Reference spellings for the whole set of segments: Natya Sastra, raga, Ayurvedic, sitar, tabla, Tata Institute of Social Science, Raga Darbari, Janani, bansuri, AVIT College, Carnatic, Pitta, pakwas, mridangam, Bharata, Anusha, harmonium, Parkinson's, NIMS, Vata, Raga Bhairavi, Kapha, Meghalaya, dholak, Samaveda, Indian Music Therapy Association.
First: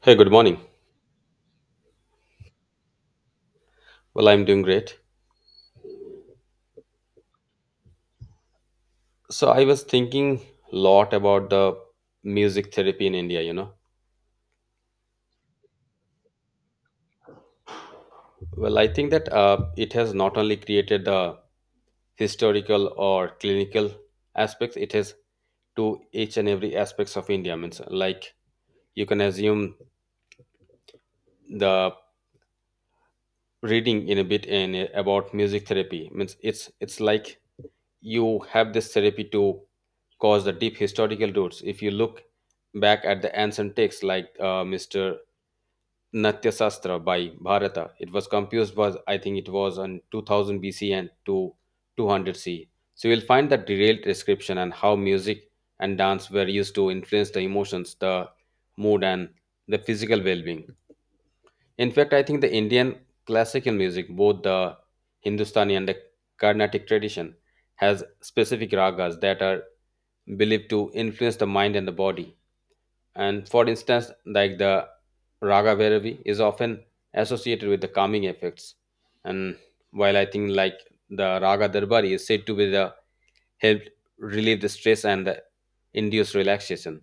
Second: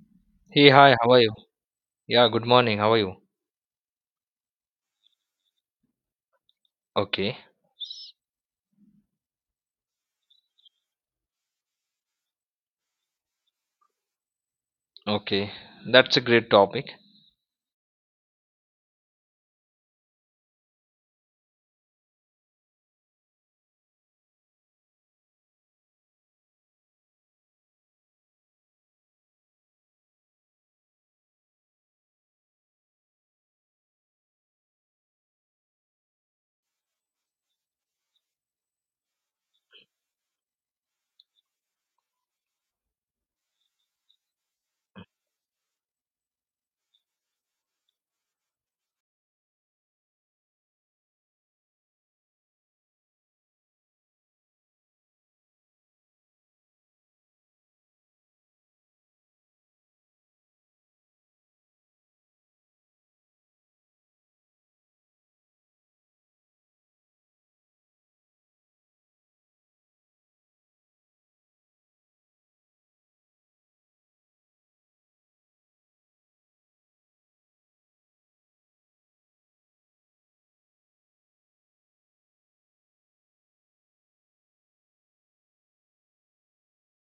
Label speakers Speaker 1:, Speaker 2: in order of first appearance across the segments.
Speaker 1: Hey, good morning.
Speaker 2: Hey, hi, how are you? Yeah, good morning, how are you?
Speaker 1: Well, I'm doing great.
Speaker 2: Okay,
Speaker 1: So I was thinking a lot about the music therapy in India.
Speaker 2: okay, That's a great topic.
Speaker 1: Well, I think that it has not only created the historical or clinical aspects, it has to each and every aspects of India. Means like you can assume the reading in a bit about music therapy. Means it's like you have this therapy to cause the deep historical roots. If you look back at the ancient texts like Mr. Natya Sastra by Bharata. It was composed was I think it was on 2000 BC and to 200 C. So you'll find the detailed description and how music and dance were used to influence the emotions, the mood, and the physical well-being. In fact, I think the Indian classical music, both the Hindustani and the Carnatic tradition, has specific ragas that are believed to influence the mind and the body. And for instance, like the Raga Bhairavi is often associated with the calming effects. And while I think like the Raga Darbari is said to be the help relieve the stress and the induce relaxation.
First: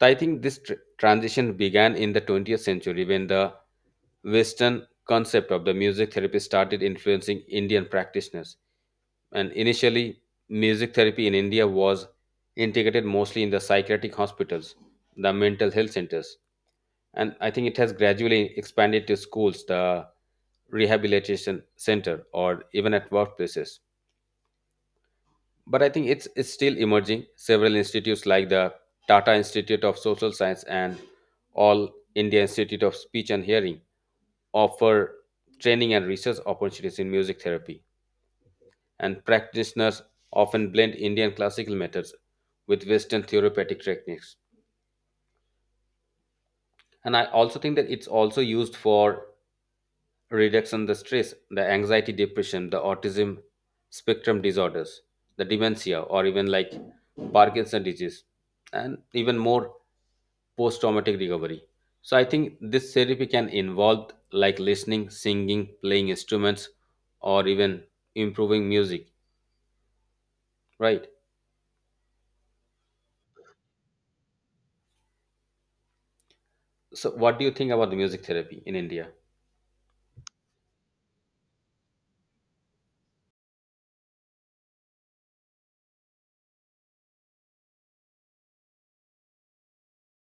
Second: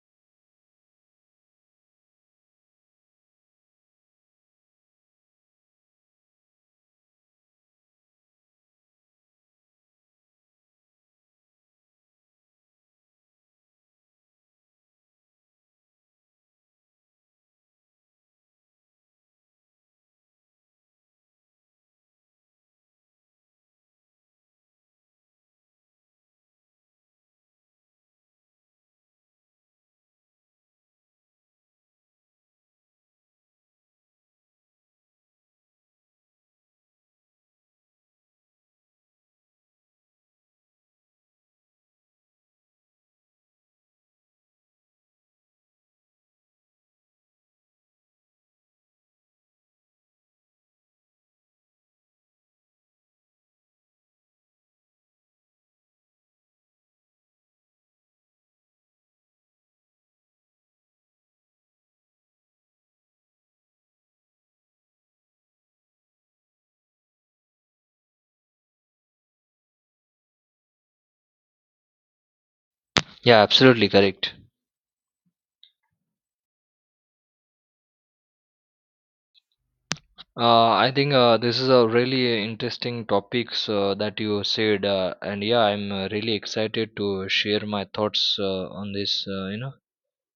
Speaker 1: So I think this transition began in the 20th century when the Western concept of the music therapy started influencing Indian practitioners. And initially, music therapy in India was integrated mostly in the psychiatric hospitals, the mental health centers, and I think it has gradually expanded to schools, the rehabilitation center, or even at workplaces. But I think it's still emerging. Several institutes like the Tata Institute of Social Science and All India Institute of Speech and Hearing offer training and research opportunities in music therapy, and practitioners often blend Indian classical methods with Western therapeutic techniques. And I also think that it's also used for reduction the stress, the anxiety, depression, the autism spectrum disorders, the dementia, or even like Parkinson's disease, and even more post traumatic recovery. So I think this therapy can involve like listening, singing, playing instruments, or even improving music, right?
Speaker 2: Yeah, absolutely correct.
Speaker 1: So what do you think about the music therapy in India?
Speaker 2: I think this is a really interesting topics that you said, and yeah, I'm really excited to share my thoughts on this, you know,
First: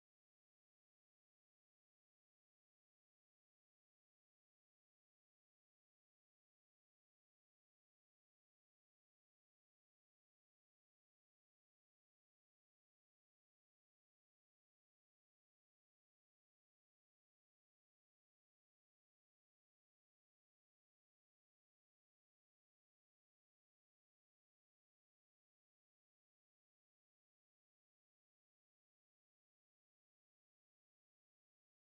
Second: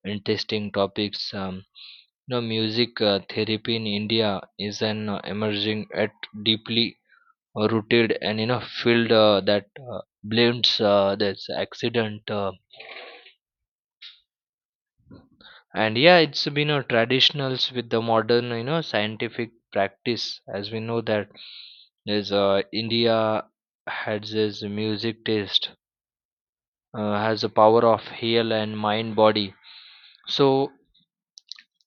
Speaker 2: interesting topics. You know, music therapy in India is an emerging at deeply rooted and you know field that blends this accident. And yeah, it's been a traditionals with the modern, you know, scientific practice. As we know that is, india has this music taste has the power of heal and mind body, so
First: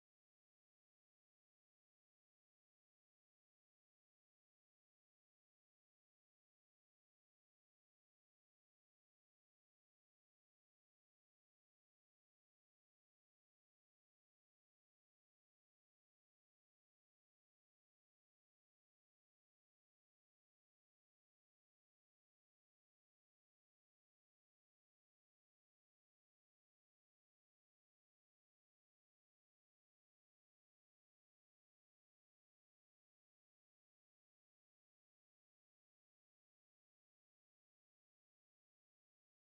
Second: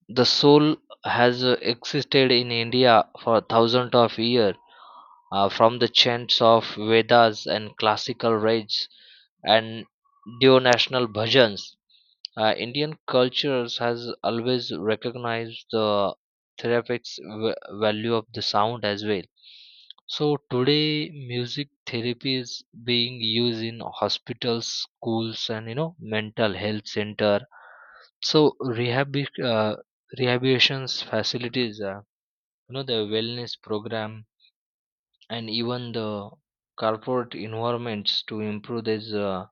Speaker 2: the soul has existed in india for thousands of years, from the chants of Vedas and classical rage and neo-national bhajans. Indian cultures has always recognized the therapeutic v- value of the sound as well. So today, music therapy is being used in hospitals, schools, and you know mental health center. So uh, rehabilitation facilities, you know, the wellness program and even the corporate environments to improve this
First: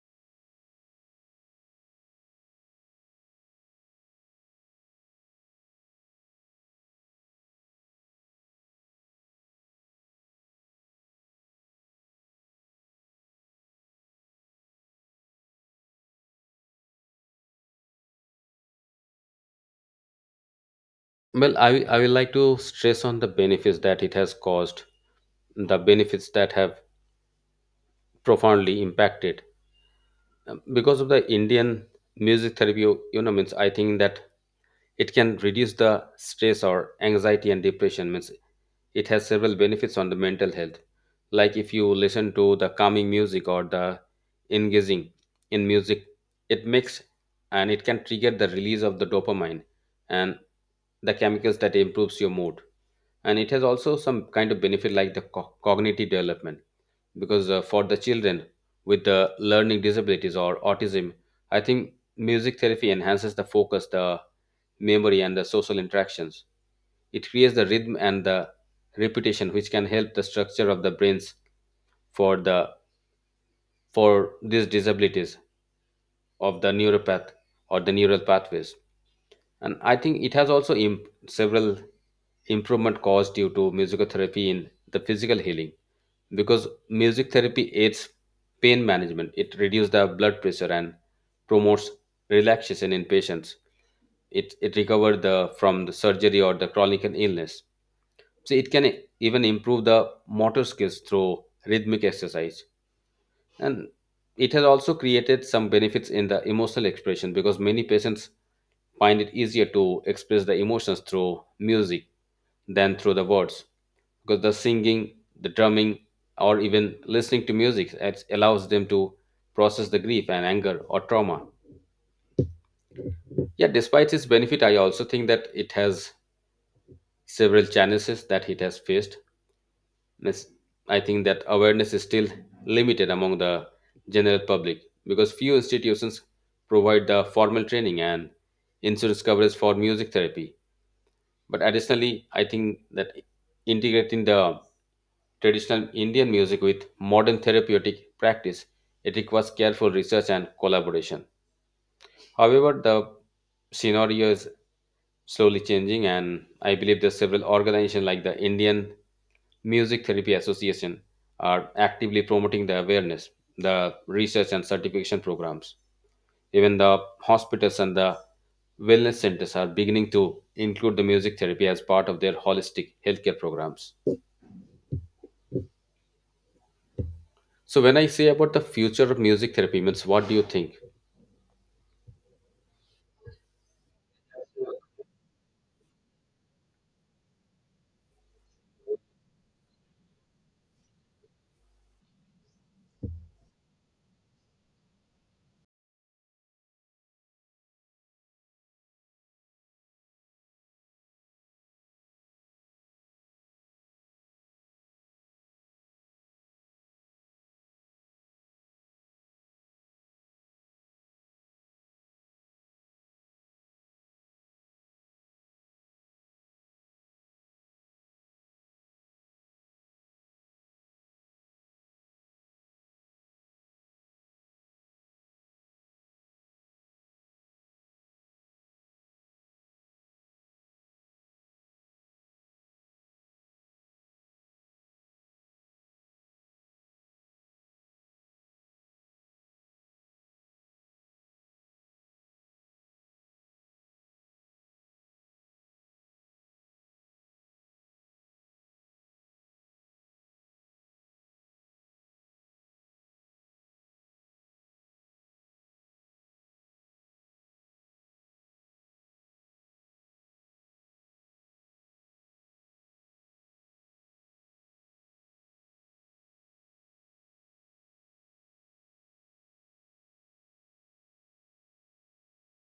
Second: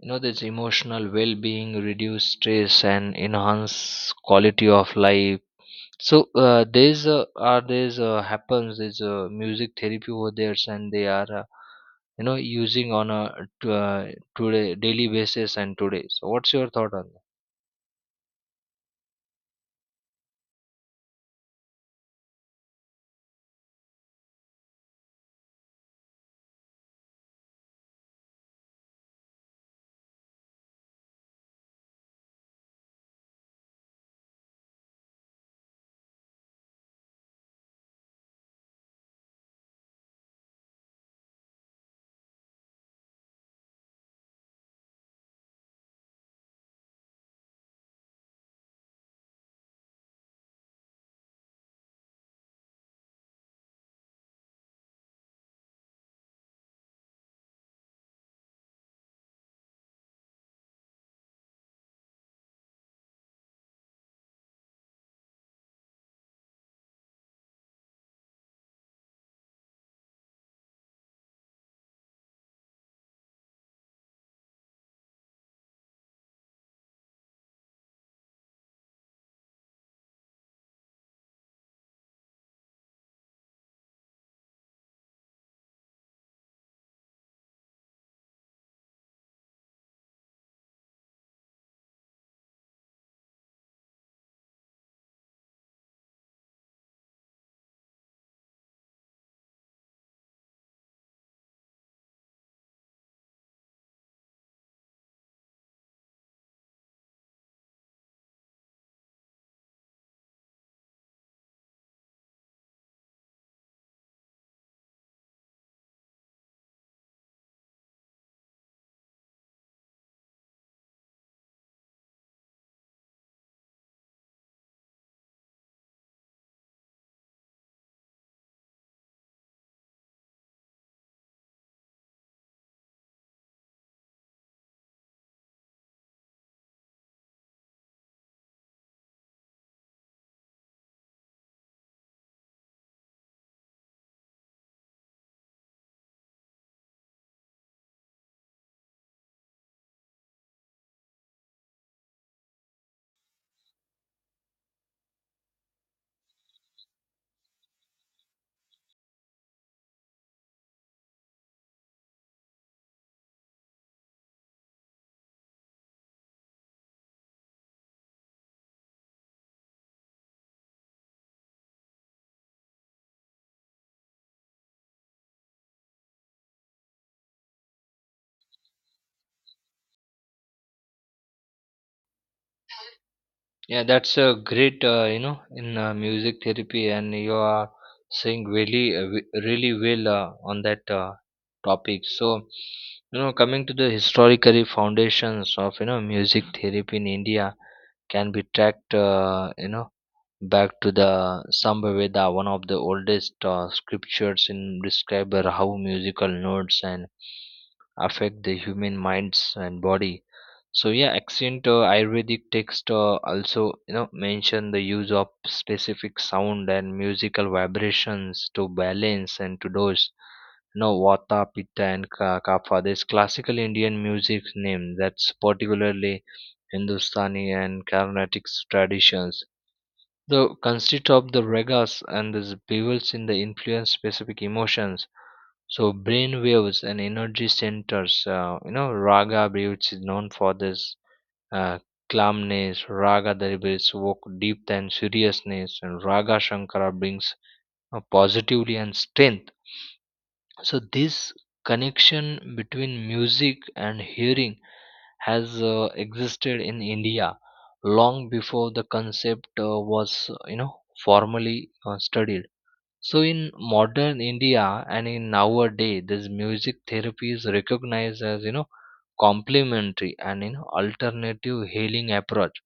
Speaker 2: you know this emotional well-being, reduce stress and enhance quality of life. So there's are there's happens there's music therapy over there and they are, you know, using on a t- uh, today daily basis. And today, so what's your thought on that?
Speaker 1: Well, I will like to stress on the benefits that it has caused the benefits that have profoundly impacted. Because of the Indian music therapy means I think that it can reduce the stress or anxiety and depression. Means it has several benefits on the mental health, like if you listen to the calming music or the engaging in music, it makes and it can trigger the release of the dopamine and the chemicals that improves your mood. And it has also some kind of benefit like the cognitive development, because for the children with the learning disabilities or autism, I think music therapy enhances the focus, the memory, and the social interactions. It creates the rhythm and the repetition, which can help the structure of the brains for the for these disabilities of the neuropath or the neural pathways. And I think it has also several improvement caused due to musical therapy in the physical healing, because music therapy aids pain management. It reduces the blood pressure and promotes relaxation in patients. It recovers the from the surgery or the chronic illness. So it can even improve the motor skills through rhythmic exercise. And it has also created some benefits in the emotional expression, because many patients find it easier to express the emotions through music than through the words, because the singing, the drumming, or even listening to music, it allows them to process the grief and anger or trauma. Yeah, despite its benefit, I also think that it has several challenges that it has faced. Miss- I think that awareness is still limited among the general public, because few institutions provide the formal training and insurance coverage for music therapy. But additionally, I think that integrating the traditional Indian music with modern therapeutic practice, it requires careful research and collaboration. However, the scenario is slowly changing, and I believe there's several organizations like the Indian Music Therapy Association are actively promoting the awareness, the research, and certification programs. Even the hospitals and the wellness centers are beginning to include the music therapy as part of their holistic healthcare programs. So when I say about the future of music therapy, means what do you think?
Speaker 2: Yeah, that's a great, you know, in music therapy, and you are saying really, really well on that topic. So, you know, coming to the historical foundations of, you know, music therapy in India can be tracked, you know, back to the Samaveda, one of the oldest scriptures, in describe how musical notes and affect the human minds and body. So yeah, ancient Ayurvedic text also, you know, mention the use of specific sound and musical vibrations to balance and to dose. You Vata, Pitta, and Kapha. There's classical Indian music name, that's particularly Hindustani and Carnatic traditions, the conceit of the ragas and the bevels in the influence specific emotions, so brain waves and energy centers. You know, raga bevels is known for this, uh, calmness. Raga delivers work depth and seriousness, and raga shankara brings positivity and strength. So this connection between music and hearing has existed in India long before the concept was you know formally studied. So in modern India and in nowadays, this music therapy is recognized as, you know, complementary and, you know, alternative healing approach.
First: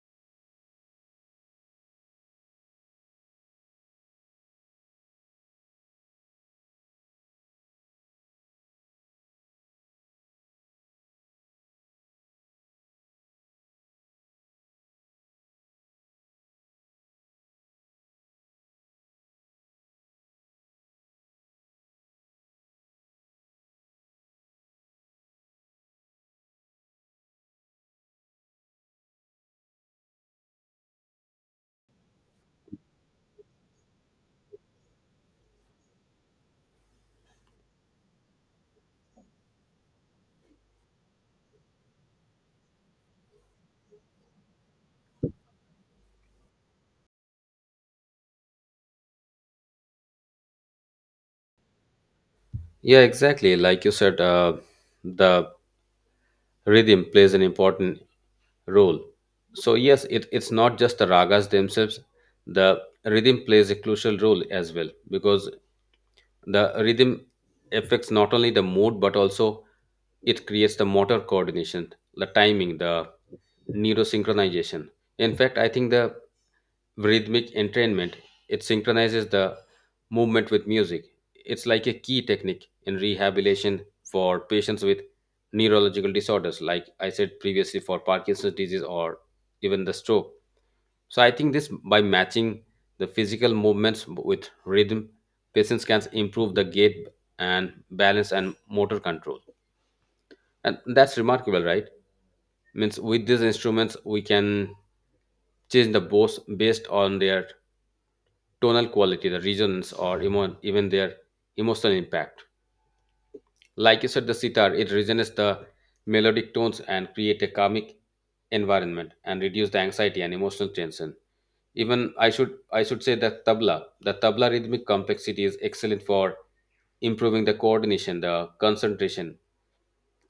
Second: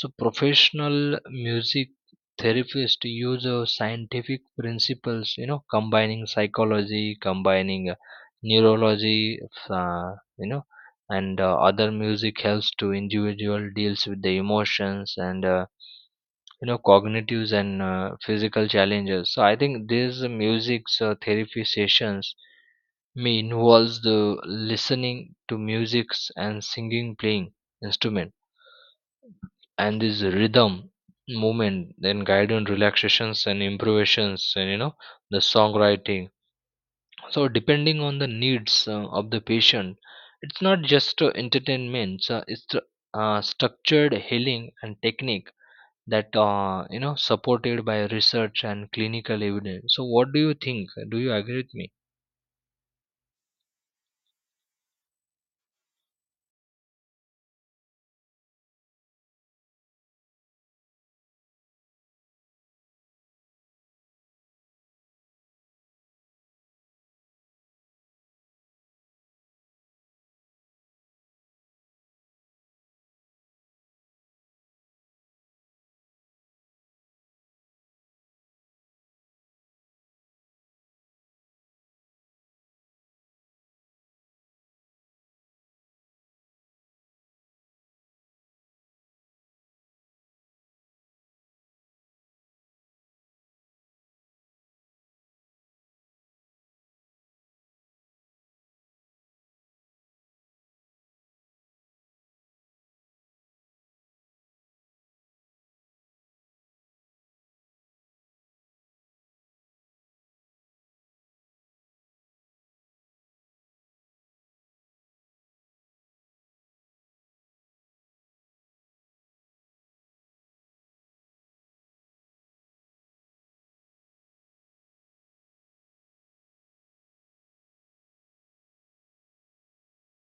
Speaker 2: So professional music therapists use scientific principles, you know, combining psychology, combining neurology, uh, you know, and other music, helps to individual deals with the emotions and, you know, cognitives and physical challenges. So I think these music therapy sessions may involves the listening to music and singing, playing instrument, and this rhythm movement, then guidance relaxations and improvisations and, you know, the songwriting, so depending on the needs of the patient. It's not just entertainment, so it's the, structured healing and technique that, you know, supported by research and clinical evidence. So what do you think, do you agree with me?
Speaker 1: Yeah, exactly like you said, the rhythm plays an important role. So yes, it's not just the ragas themselves. The rhythm plays a crucial role as well, because the rhythm affects not only the mood but also it creates the motor coordination, the timing, the neurosynchronization. In fact, I think the rhythmic entrainment. It synchronizes the movement with music. It's like a key technique in rehabilitation for patients with neurological disorders, like I said previously, for Parkinson's disease or even the stroke. So I think this by matching the physical movements with rhythm, patients can improve the gait and balance and motor control. And that's remarkable, right? Means with these instruments, we can change the bows based on their tonal quality, the resonance, or even their emotional impact. Like you said, the sitar, it resonates the melodic tones and create a karmic environment and reduce the anxiety and emotional tension. Even I should say that tabla, the tabla rhythmic complexity is excellent for improving the coordination, the concentration.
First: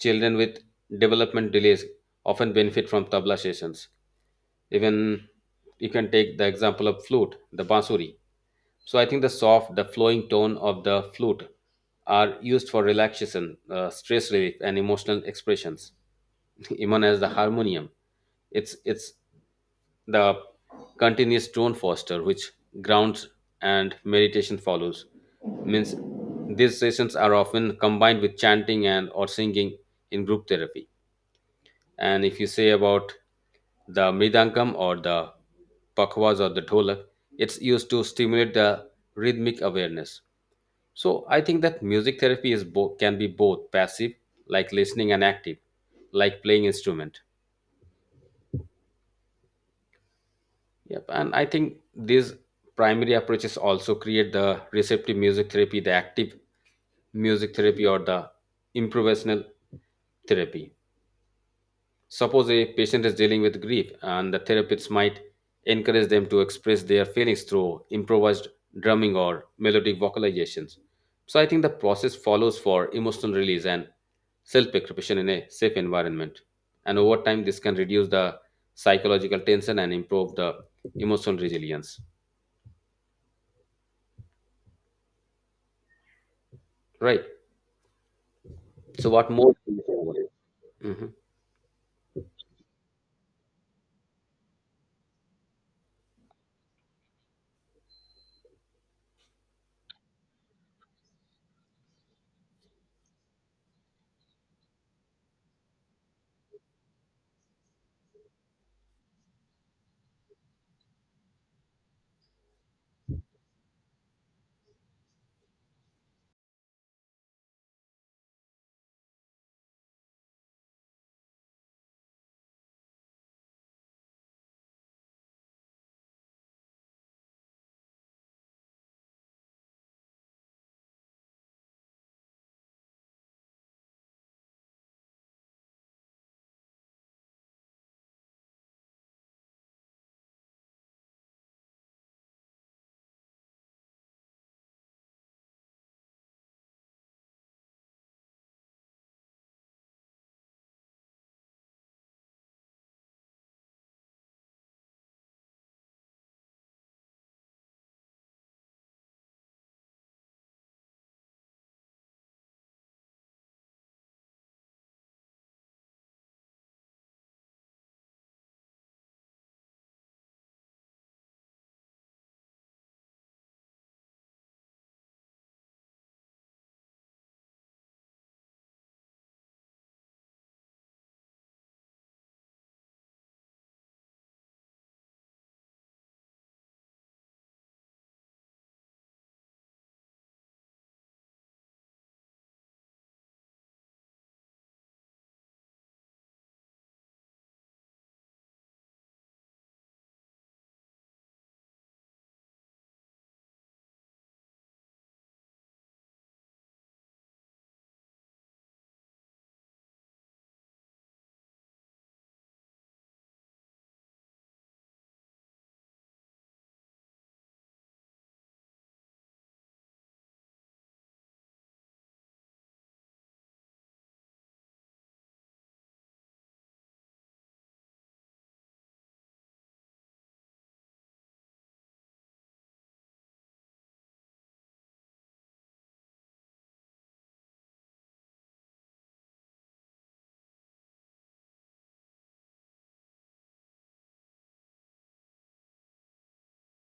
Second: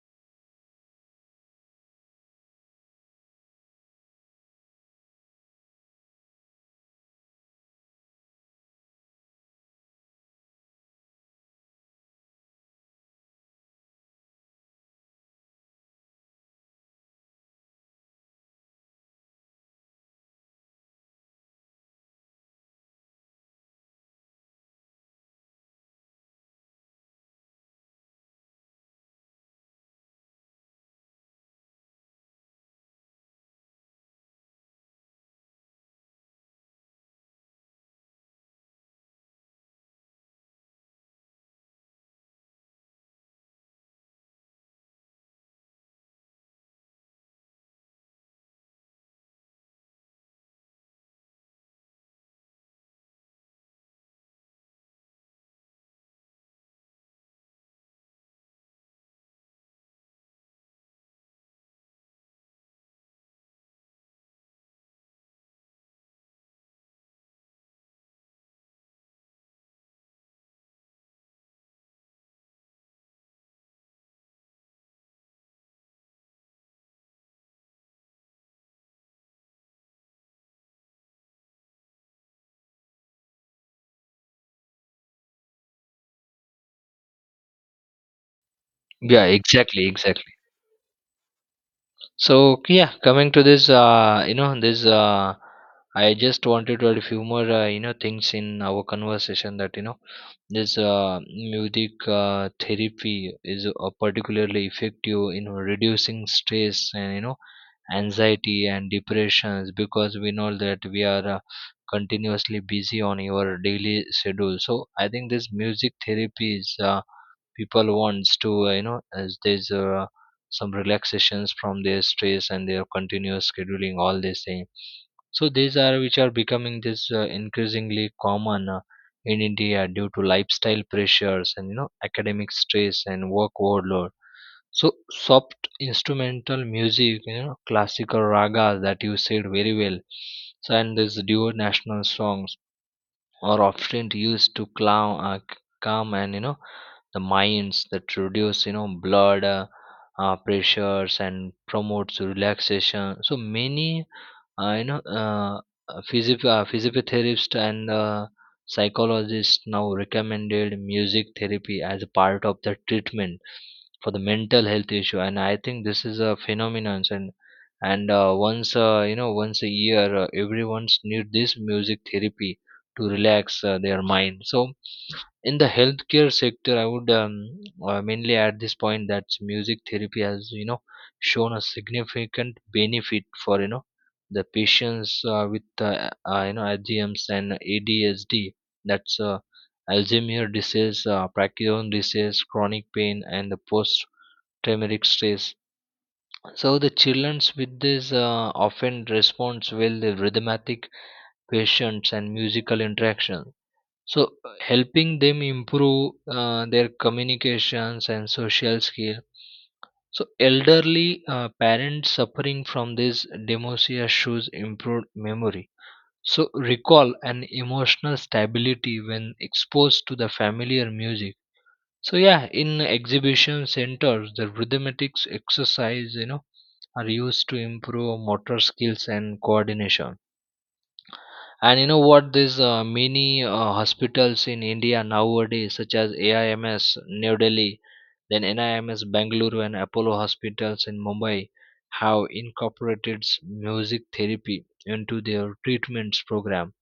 Speaker 1: Children with development delays often benefit from tabla sessions. Even you can take the example of flute, the bansuri. So I think the soft, the flowing tone of the flute are used for relaxation, stress relief, and emotional expressions. Even as the harmonium, it's the continuous tone foster which grounds and meditation follows. Means these sessions are often combined with chanting and or singing in group therapy. And if you say about the mridangam or the pakwas or the dholak, it's used to stimulate the rhythmic awareness. So I think that music therapy is both can be both passive, like listening, and active, like playing instrument. Yep, and I think these primary approaches also create the receptive music therapy, the active music therapy, or the improvisational therapy. Suppose a patient is dealing with grief, and the therapists might encourage them to express their feelings through improvised drumming or melodic vocalizations. So I think the process follows for emotional release and self expression in a safe environment. And over time, this can reduce the psychological tension and improve the emotional resilience. Right. So,
Speaker 2: yeah
Speaker 1: what more?
Speaker 2: exactly exactly
Speaker 1: Mhm.
Speaker 2: So yeah, coming to this, I just wanted to add a few more, you know, things in our conversation that, you know, this music therapy is particularly effective in reducing stress and, you know, anxiety and depressions, because we know that we are continuously busy on your daily schedule. So I think this music therapy is, people wants to, you know, as this. Some relaxations from their stress and their continuous scheduling all the same. So these are which are becoming this increasingly common in india, due to lifestyle pressures and, you know, academic stress and work overload. So soft instrumental music, you know, classical ragas that you said very well. So and these duo national songs are often used to calm, calm and, you know, the minds that reduce, you know, blood pressures and promotes relaxation. So many uh, you know, uh, physiotherapist and psychologist now recommended music therapy as a part of the treatment for the mental health issue, and I think this is a phenomenon. And once, you know, once a year, everyone's need this music therapy to relax their mind. So, in the healthcare sector, I would mainly at this point that music therapy has, you know, shown a significant benefit for, you know, the patients with you know AGMs and ADSD, that's Alzheimer's disease, Parkinson's disease, chronic pain, and the post-traumatic stress. So the children with this often responds well to rhythmatic patients and musical interaction. So helping them improve their communications and social skill. So elderly parents suffering from this dementia shows improved memory, so recall an emotional stability when exposed to the familiar music. So yeah, in exhibition centers, the rhythmatics exercise, you know, are used to improve motor skills and coordination. And you know what? There's many hospitals in India nowadays, such as AIMS New Delhi, then NIMS Bangalore, and Apollo hospitals in Mumbai, have incorporated music therapy into their treatments program.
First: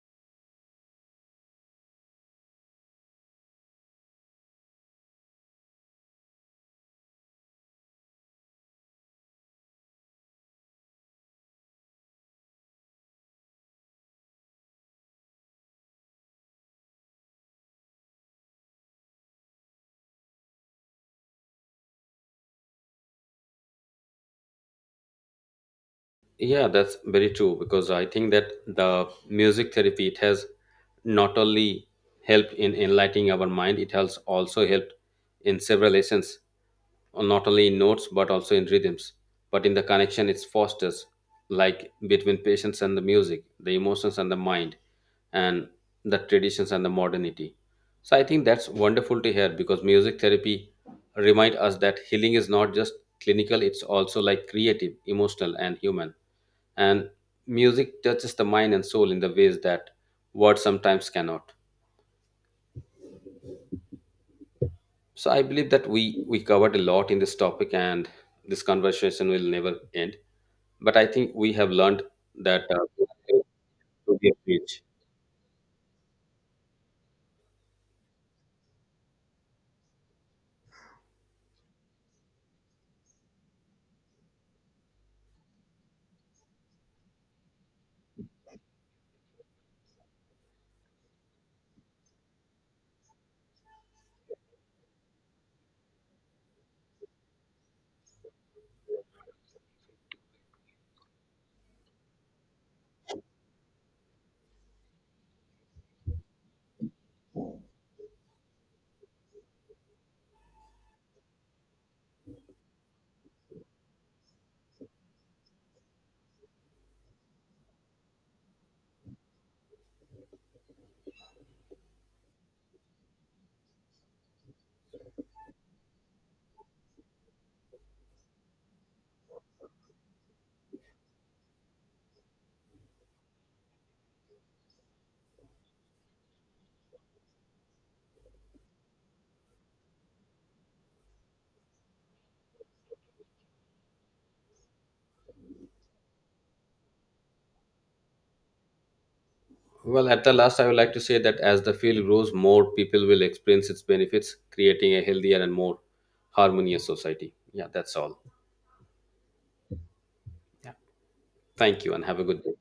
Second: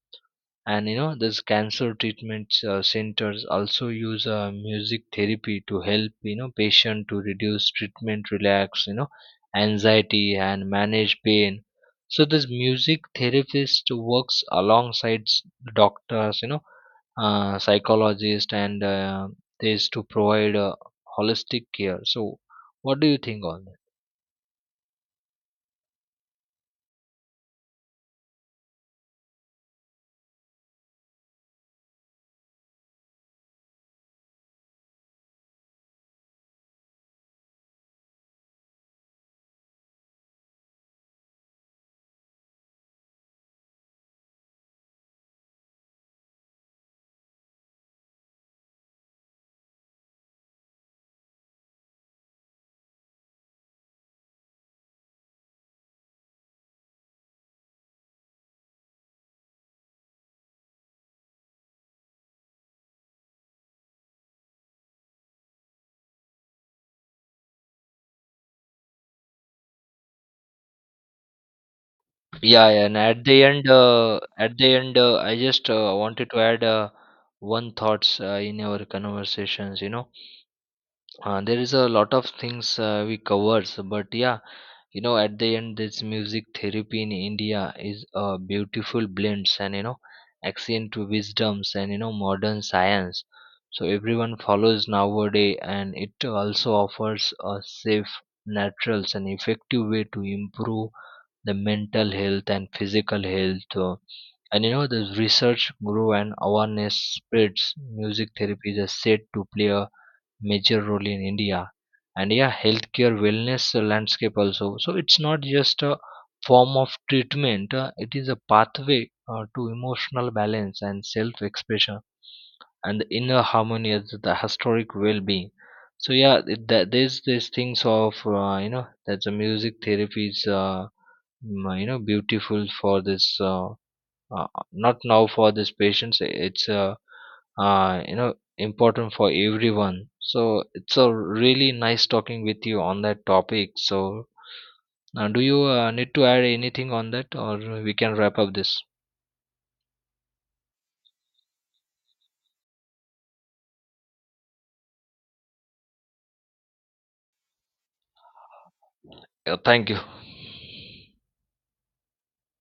Speaker 2: And you know this cancer treatment centers also use music therapy to help, you know, patient to reduce treatment, relax, you know, anxiety and manage pain. So this music therapist works alongside doctors, you know, psychologist and this, to provide holistic care. So what do you think on that?
Speaker 1: Yeah, that's very true, because I think that the music therapy it has not only helped in enlightening our mind, it has also helped in several lessons, not only in notes but also in rhythms. But in the connection, it fosters like between patients and the music, the emotions and the mind, and the traditions and the modernity. So I think that's wonderful to hear, because music therapy remind us that healing is not just clinical; it's also like creative, emotional, and human, and music touches the mind and soul in the ways that words sometimes cannot. So I believe that we covered a lot in this topic, and this conversation will never end, but I think we have learned
Speaker 2: Yeah,
Speaker 1: that
Speaker 2: yeah, and
Speaker 1: to be a
Speaker 2: at the
Speaker 1: bridge.
Speaker 2: end, I just wanted to add one thoughts in our conversations. You know, there is a lot of things we covers, but yeah, you know, at the end, this music therapy in India is a beautiful blends and, you know, ancient wisdoms and, you know, modern science. So everyone follows nowadays, and it also offers a safe, natural, and effective way to improve the mental health and physical health, and you know the research grew and awareness spreads. Music therapy is said to play a major role in india, and yeah, healthcare wellness landscape also. So it's not just a form of treatment, it is a pathway to emotional balance and self expression and the inner harmony as the historic well-being. So yeah, there's these things of, you know, that the music therapy is, you know, beautiful for this, not now, for this patients. It's, you know, important for everyone. So it's a really nice talking with you on that topic. So do you need to add anything on that, or we can wrap up this?
Speaker 1: Well, at the last, I would like to say that as the field grows, more people will experience its benefits, creating a healthier and more harmonious society. Yeah, that's all.
Speaker 2: Yeah, thank you.
Speaker 1: Yeah, thank you and have a good day.